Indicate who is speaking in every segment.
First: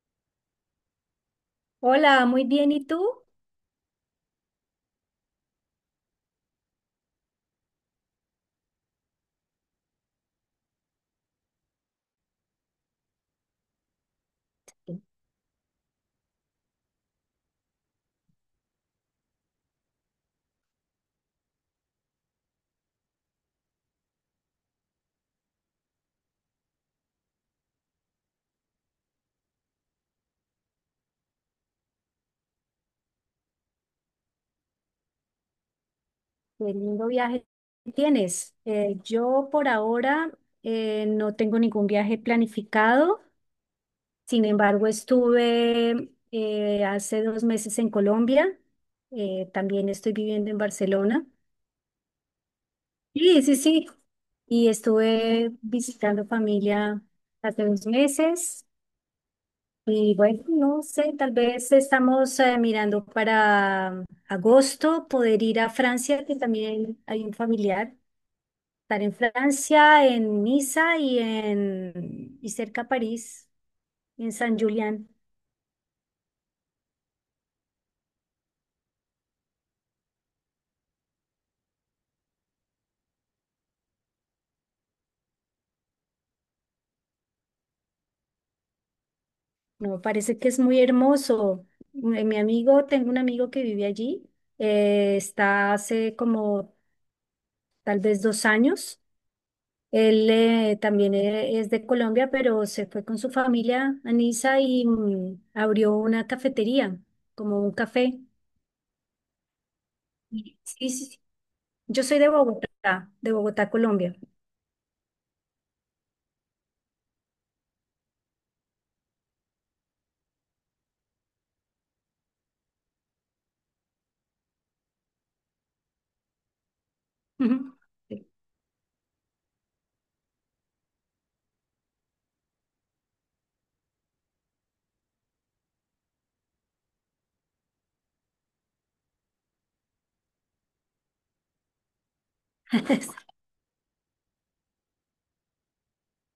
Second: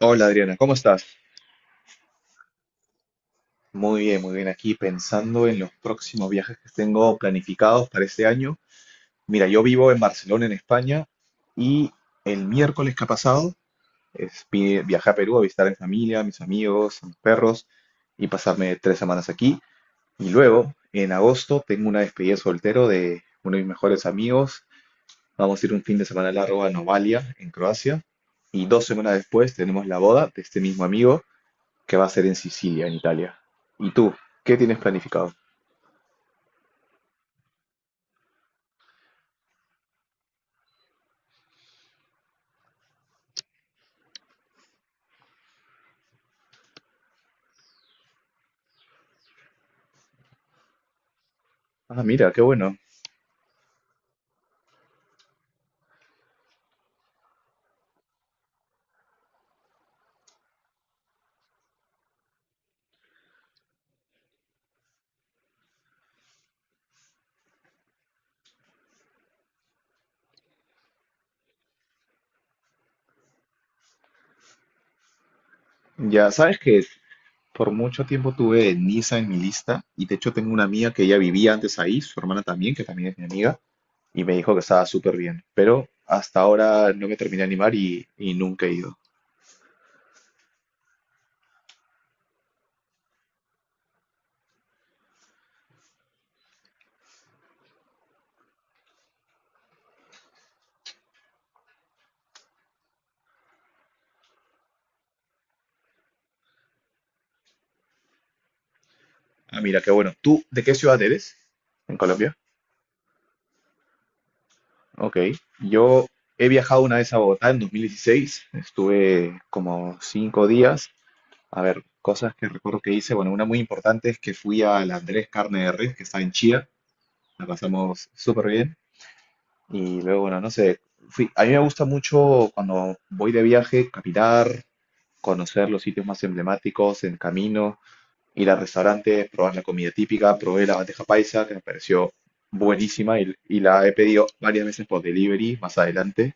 Speaker 1: Hola Adriana, ¿cómo estás?
Speaker 2: Hola, muy bien. ¿Y tú?
Speaker 1: Muy bien, muy bien. Aquí pensando en los próximos viajes que tengo planificados para este año. Mira, yo vivo en Barcelona, en España, y el miércoles que ha pasado viajé a Perú a visitar a mi familia, a mis amigos, a mis perros y pasarme 3 semanas aquí. Y luego, en agosto, tengo una despedida de soltero de uno de mis mejores amigos. Vamos a ir un fin de semana largo a Novalia, en Croacia. Y 2 semanas después tenemos la boda de este mismo amigo, que va a ser en Sicilia, en Italia. ¿Y tú? ¿Qué tienes planificado?
Speaker 2: Qué lindo viaje tienes. Yo por ahora no tengo ningún viaje planificado. Sin embargo, estuve hace dos meses en Colombia. También estoy viviendo en Barcelona.
Speaker 1: Ah, mira, qué bueno.
Speaker 2: Sí, sí, sí. Y estuve visitando familia hace dos meses. Y bueno, no sé, tal vez estamos mirando para agosto poder ir a Francia, que también hay un familiar. Estar en Francia, en Niza y en y cerca a París, en San Julián.
Speaker 1: Ya sabes que por mucho tiempo tuve Niza en mi lista y de hecho tengo una amiga que ella vivía antes ahí, su hermana también, que también es mi amiga, y me dijo que estaba súper bien. Pero hasta ahora no me terminé de animar y nunca he ido.
Speaker 2: No, parece que es muy hermoso. Mi amigo, tengo un amigo que vive allí. Eh, está hace como tal vez dos años. Él, también es de Colombia, pero se fue con su familia a Niza y abrió una cafetería, como un café.
Speaker 1: Ah, mira, qué bueno. ¿Tú
Speaker 2: Sí,
Speaker 1: de qué
Speaker 2: sí,
Speaker 1: ciudad
Speaker 2: sí.
Speaker 1: eres? ¿En
Speaker 2: Yo soy
Speaker 1: Colombia?
Speaker 2: De Bogotá, Colombia.
Speaker 1: Ok. Yo he viajado una vez a Bogotá en 2016. Estuve como 5 días. A ver, cosas que recuerdo que hice. Bueno, una muy importante es que fui al Andrés Carne de Res, que está en Chía. La
Speaker 2: Ujú.
Speaker 1: pasamos súper bien. Y luego, bueno, no sé. Fui. A mí me gusta mucho cuando voy de viaje, caminar, conocer los sitios más emblemáticos en camino, ir a restaurantes, probar la comida típica. Probé la bandeja paisa, que me pareció buenísima y la he pedido varias veces por delivery más adelante.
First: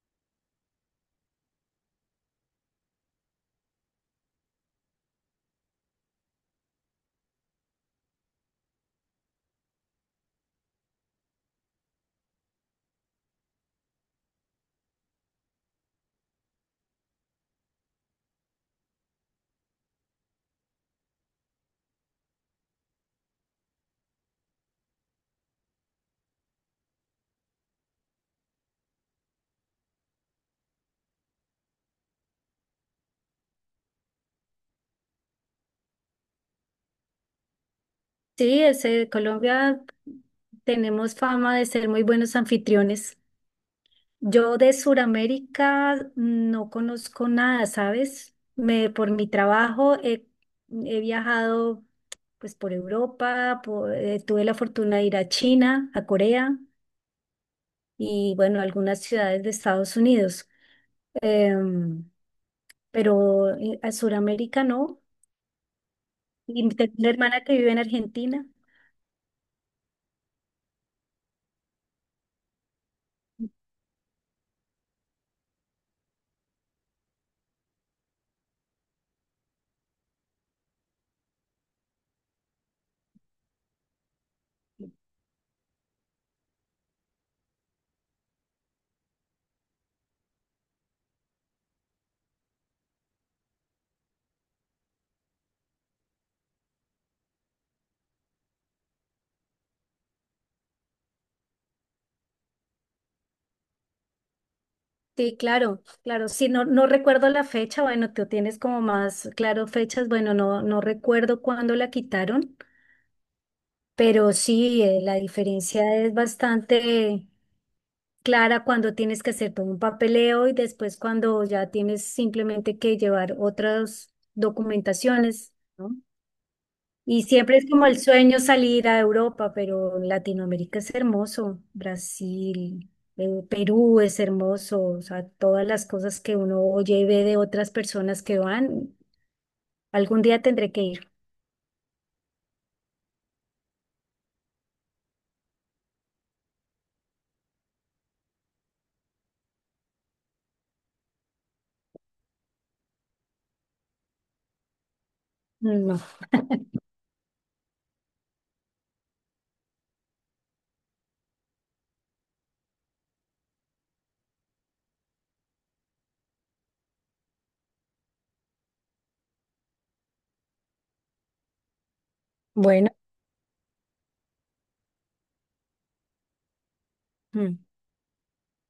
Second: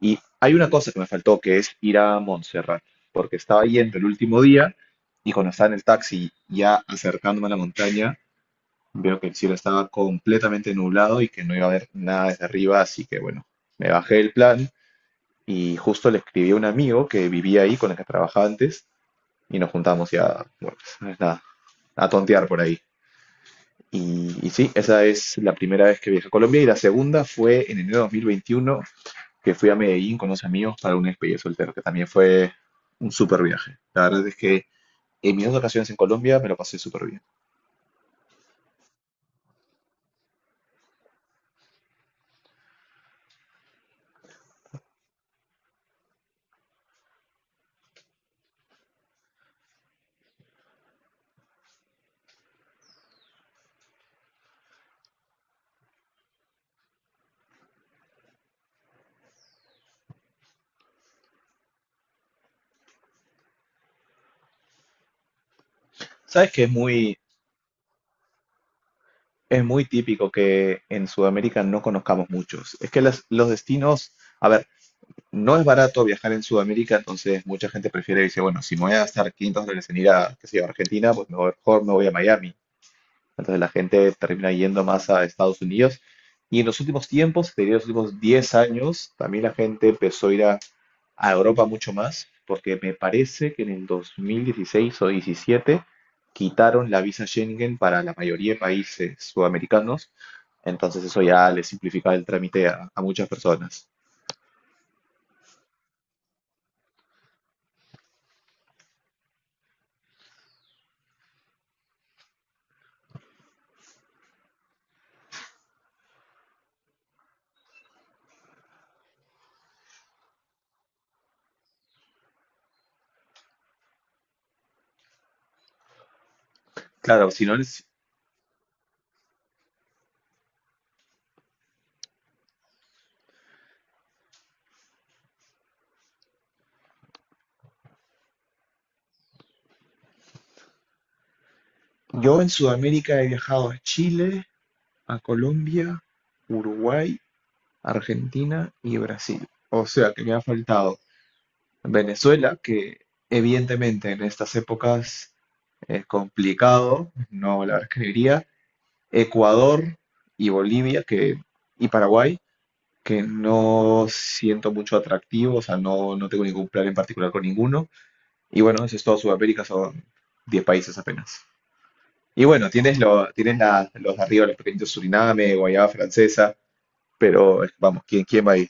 Speaker 1: Y hay una cosa que me faltó, que es ir a Montserrat, porque estaba yendo el último día y cuando estaba en el taxi ya acercándome a la montaña, veo que el cielo estaba completamente nublado y que no iba a haber nada desde arriba, así que bueno, me bajé el plan y justo le escribí a un amigo que vivía ahí, con el que trabajaba antes, y nos juntamos ya, bueno, pues, nada, a tontear por ahí. Y sí, esa es la primera vez que viajé a Colombia y la segunda fue en enero de 2021, que fui a Medellín con unos amigos para una despedida de soltero, que también fue un súper viaje. La verdad es que en mis dos ocasiones en Colombia me lo pasé súper bien.
Speaker 2: Sí, ese, Colombia, tenemos fama de ser muy buenos anfitriones. Yo de Sudamérica no conozco nada, ¿sabes? Por mi trabajo he viajado pues por Europa, tuve la fortuna de ir a China, a Corea y bueno, algunas ciudades de Estados Unidos. Em, pero a Sudamérica no.
Speaker 1: Sabes que
Speaker 2: Y tengo una hermana que vive en Argentina.
Speaker 1: es muy típico que en Sudamérica no conozcamos muchos. Es que los destinos, a ver, no es barato viajar en Sudamérica, entonces mucha gente prefiere dice, bueno, si me voy a gastar $500 en ir a, qué sé yo, Argentina, pues mejor, mejor me voy a Miami. Entonces la gente termina yendo más a Estados Unidos. Y en los últimos tiempos, te diría los últimos 10 años, también la gente empezó a ir a Europa mucho más, porque me parece que en el 2016 o 17 quitaron la visa Schengen para la mayoría de países sudamericanos, entonces eso ya le simplifica el trámite a muchas personas.
Speaker 2: Sí, claro, claro. Sí, no, no recuerdo la fecha. Bueno, tú tienes como más claro fechas. Bueno, no, no recuerdo cuándo la quitaron, pero sí, la diferencia es bastante clara cuando tienes que hacer todo un papeleo y después cuando ya tienes simplemente que llevar otras documentaciones. ¿No? Y
Speaker 1: Claro, si no,
Speaker 2: siempre es como el sueño salir a Europa, pero Latinoamérica es hermoso. Brasil, Perú es hermoso, o sea, todas las cosas que uno oye y ve de otras personas que van, algún día tendré que ir.
Speaker 1: yo en Sudamérica he viajado a Chile, a Colombia, Uruguay, Argentina y Brasil. O sea que me ha faltado Venezuela, que evidentemente en estas épocas
Speaker 2: Mm,
Speaker 1: es
Speaker 2: no.
Speaker 1: complicado, no la escribiría. Ecuador y Bolivia y Paraguay, que no siento mucho atractivo, o sea, no, no tengo ningún plan en particular con ninguno. Y bueno, eso es todo Sudamérica, son 10 países apenas. Y bueno,
Speaker 2: Bueno,
Speaker 1: tienes los de arriba, los pequeños Suriname, Guayana Francesa,
Speaker 2: mm,
Speaker 1: pero vamos, ¿quién va ahí?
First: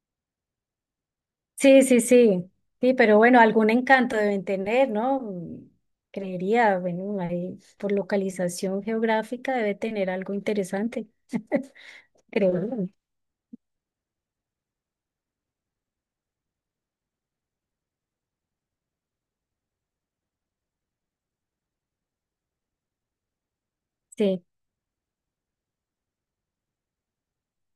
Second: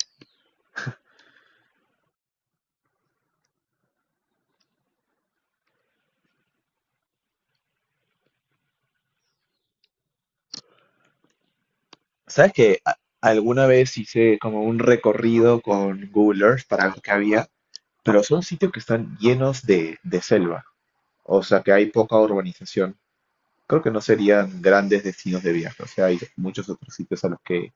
Speaker 2: sí, sí, sí. Sí, pero bueno, algún encanto deben tener, ¿no? Mm, creería, bueno, ahí por localización geográfica debe tener algo interesante,
Speaker 1: ¿Sabes
Speaker 2: creo.
Speaker 1: que
Speaker 2: Yo.
Speaker 1: alguna vez hice como un recorrido con Google Earth para ver qué había? Pero son sitios que están llenos de selva, o sea que hay poca urbanización. Creo que no
Speaker 2: Sí,
Speaker 1: serían grandes destinos de viaje, o sea, hay muchos otros sitios a los que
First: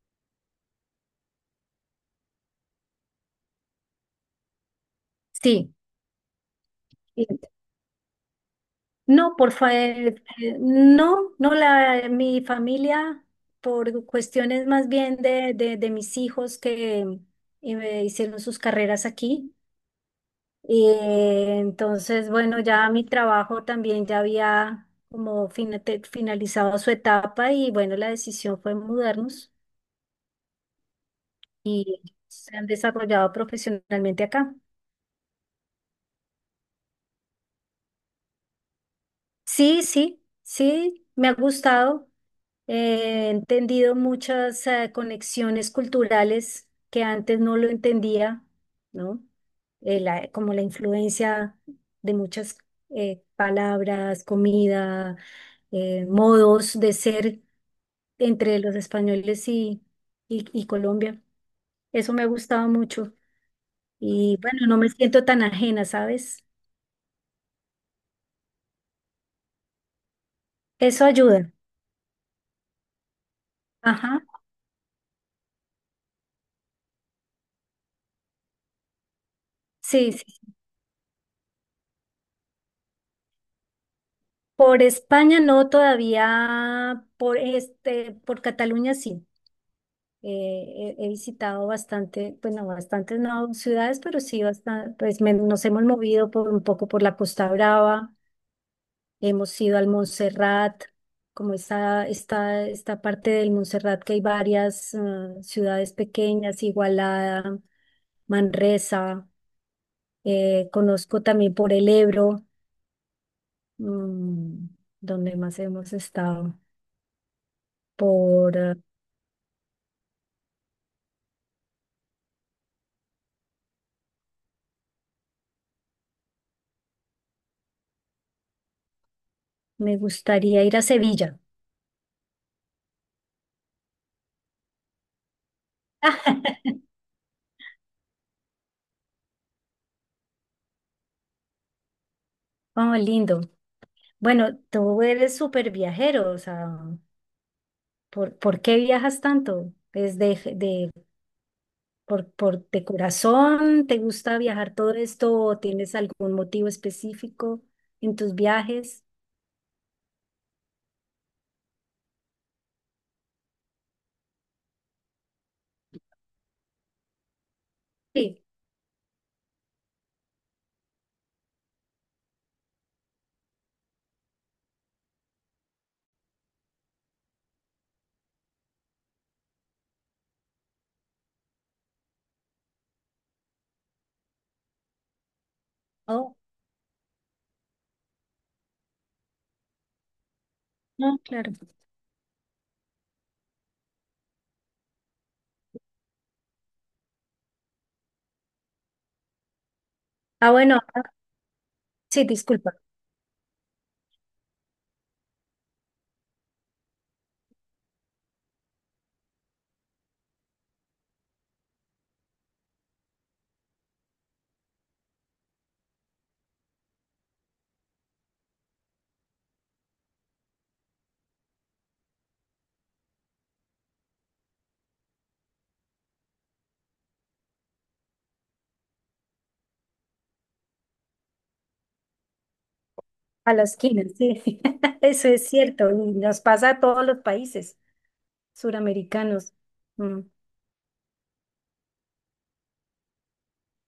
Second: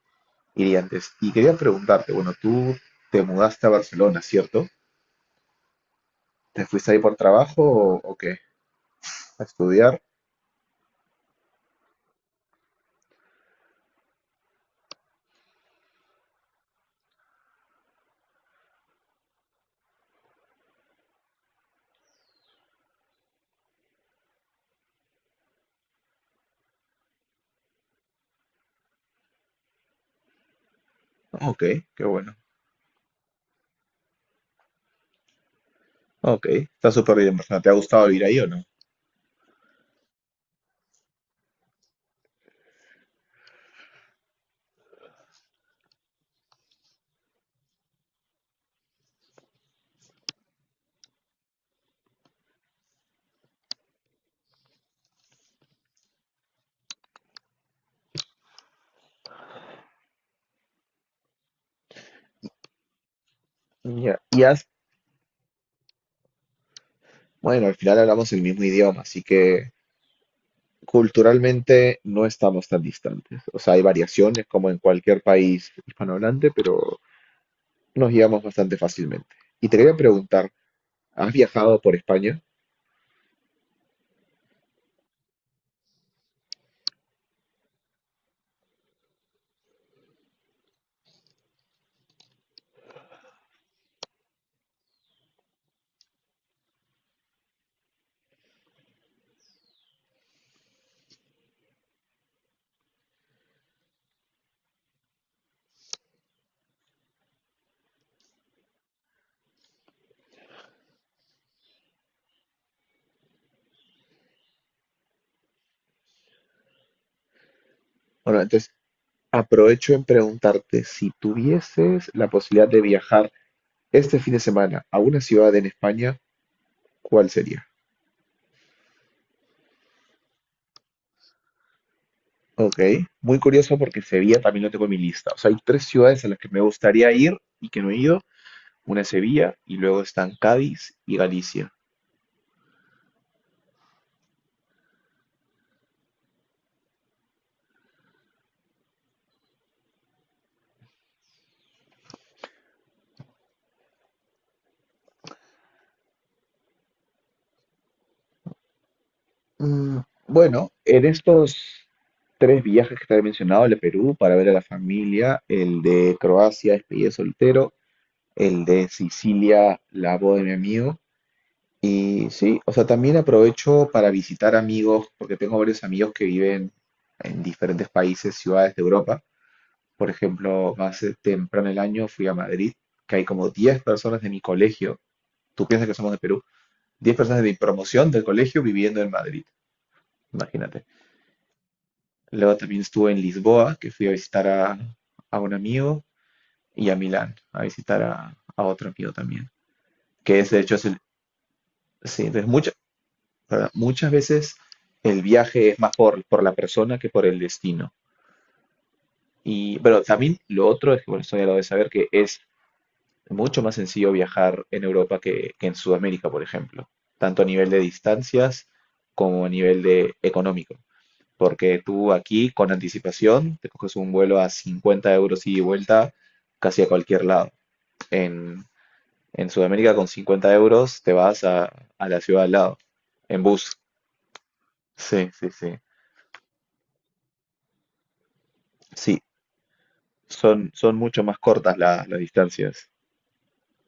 Speaker 1: iría antes. Y quería preguntarte, bueno, tú te mudaste a Barcelona, ¿cierto?
Speaker 2: sí.
Speaker 1: ¿Te fuiste ahí por trabajo o qué?
Speaker 2: No,
Speaker 1: ¿A estudiar?
Speaker 2: no, no la mi familia, por cuestiones más bien de mis hijos que hicieron sus carreras aquí. Y entonces, bueno, ya mi trabajo también ya había como finalizado su etapa y bueno, la decisión fue mudarnos
Speaker 1: Ok,
Speaker 2: y
Speaker 1: qué bueno.
Speaker 2: se han desarrollado profesionalmente acá.
Speaker 1: Ok, está súper bien, Barcelona. ¿Te ha gustado vivir ahí o no?
Speaker 2: Sí, sí, sí, me ha gustado. He entendido muchas conexiones culturales que antes no lo entendía, ¿no? Como la influencia de muchas palabras, comida, modos de ser entre los españoles y, y Colombia. Eso me ha gustado mucho.
Speaker 1: Ya,
Speaker 2: Y
Speaker 1: y has-
Speaker 2: bueno, no me siento tan ajena, ¿sabes?
Speaker 1: bueno, al final hablamos el mismo idioma, así que
Speaker 2: Eso ayuda.
Speaker 1: culturalmente no estamos tan distantes. O sea, hay
Speaker 2: Ajá.
Speaker 1: variaciones como en cualquier país hispanohablante, pero nos llevamos bastante fácilmente. Y te quería
Speaker 2: Sí,
Speaker 1: preguntar, ¿has viajado por España?
Speaker 2: por España no todavía, por este, por Cataluña sí. He visitado bastante, bueno, bastantes no ciudades, pero sí bastante, pues nos hemos movido por un poco por la Costa Brava, hemos ido al Montserrat, como esta parte del Montserrat que hay varias ciudades pequeñas, Igualada, Manresa, conozco también por el Ebro, mm, donde más hemos estado
Speaker 1: Bueno,
Speaker 2: por...
Speaker 1: entonces aprovecho en preguntarte si tuvieses la posibilidad de viajar este fin de semana a una ciudad en España, ¿cuál sería?
Speaker 2: Me gustaría ir a Sevilla.
Speaker 1: Ok, muy curioso porque Sevilla también lo tengo en mi lista. O sea, hay tres ciudades a las que me gustaría ir y que no he ido. Una es Sevilla y luego están Cádiz y Galicia.
Speaker 2: Oh, lindo. Bueno, tú eres súper viajero, o sea, por qué viajas tanto? ¿Es de, por de corazón? ¿Te gusta viajar todo esto o tienes algún motivo específico en tus viajes?
Speaker 1: Mm, bueno, en estos tres viajes que te he mencionado, el de Perú para ver a la familia, el de Croacia, despedida de soltero,
Speaker 2: Sí.
Speaker 1: el de Sicilia, la boda de mi amigo. Y sí, o sea, también aprovecho para visitar amigos, porque tengo varios amigos que viven en diferentes países, ciudades de Europa. Por ejemplo, más temprano el año fui a Madrid, que hay como 10 personas de mi colegio, tú piensas que somos de
Speaker 2: Oh,
Speaker 1: Perú, 10 personas de mi promoción del colegio viviendo en Madrid, imagínate.
Speaker 2: no, claro.
Speaker 1: Luego también estuve en Lisboa, que fui a visitar a, un amigo, y a Milán, a visitar a otro amigo también, que es
Speaker 2: Ah,
Speaker 1: de hecho
Speaker 2: bueno,
Speaker 1: es el...
Speaker 2: ah, sí,
Speaker 1: Sí,
Speaker 2: disculpa,
Speaker 1: ¿verdad? Muchas veces el viaje es más por la persona que por el destino. Pero también lo otro es que, bueno, esto ya lo de saber que es mucho más sencillo viajar en Europa que en Sudamérica, por ejemplo, tanto a nivel de distancias como a nivel de económico. Porque tú aquí, con anticipación, te coges un vuelo a 50 € ida y vuelta casi a cualquier lado. En, en, Sudamérica, con 50 euros, te vas a la ciudad al lado, en
Speaker 2: a la
Speaker 1: bus.
Speaker 2: esquina, sí. Eso
Speaker 1: Sí,
Speaker 2: es
Speaker 1: sí, sí.
Speaker 2: cierto, y nos pasa a todos los países
Speaker 1: Sí,
Speaker 2: suramericanos. Mm.
Speaker 1: son mucho más cortas las distancias.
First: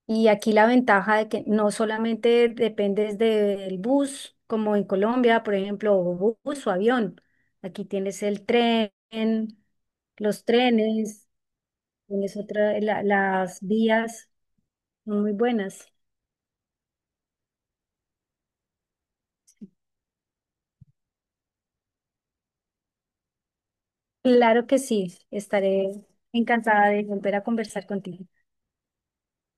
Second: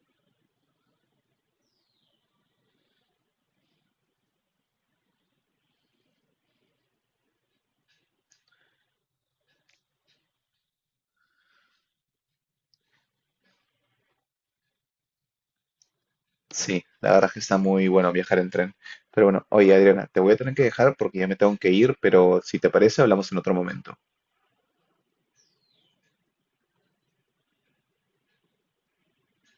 Speaker 2: Y aquí la ventaja de que no solamente dependes del bus, como en Colombia, por ejemplo, o bus o avión. Aquí tienes el tren, los trenes, tienes otra, las vías son muy buenas.
Speaker 1: Sí, la verdad es que está muy bueno viajar en tren. Pero bueno, oye Adriana, te voy a tener que dejar porque ya me tengo que ir, pero si te parece, hablamos en otro momento.
Speaker 2: Claro que sí, estaré encantada de volver a conversar contigo.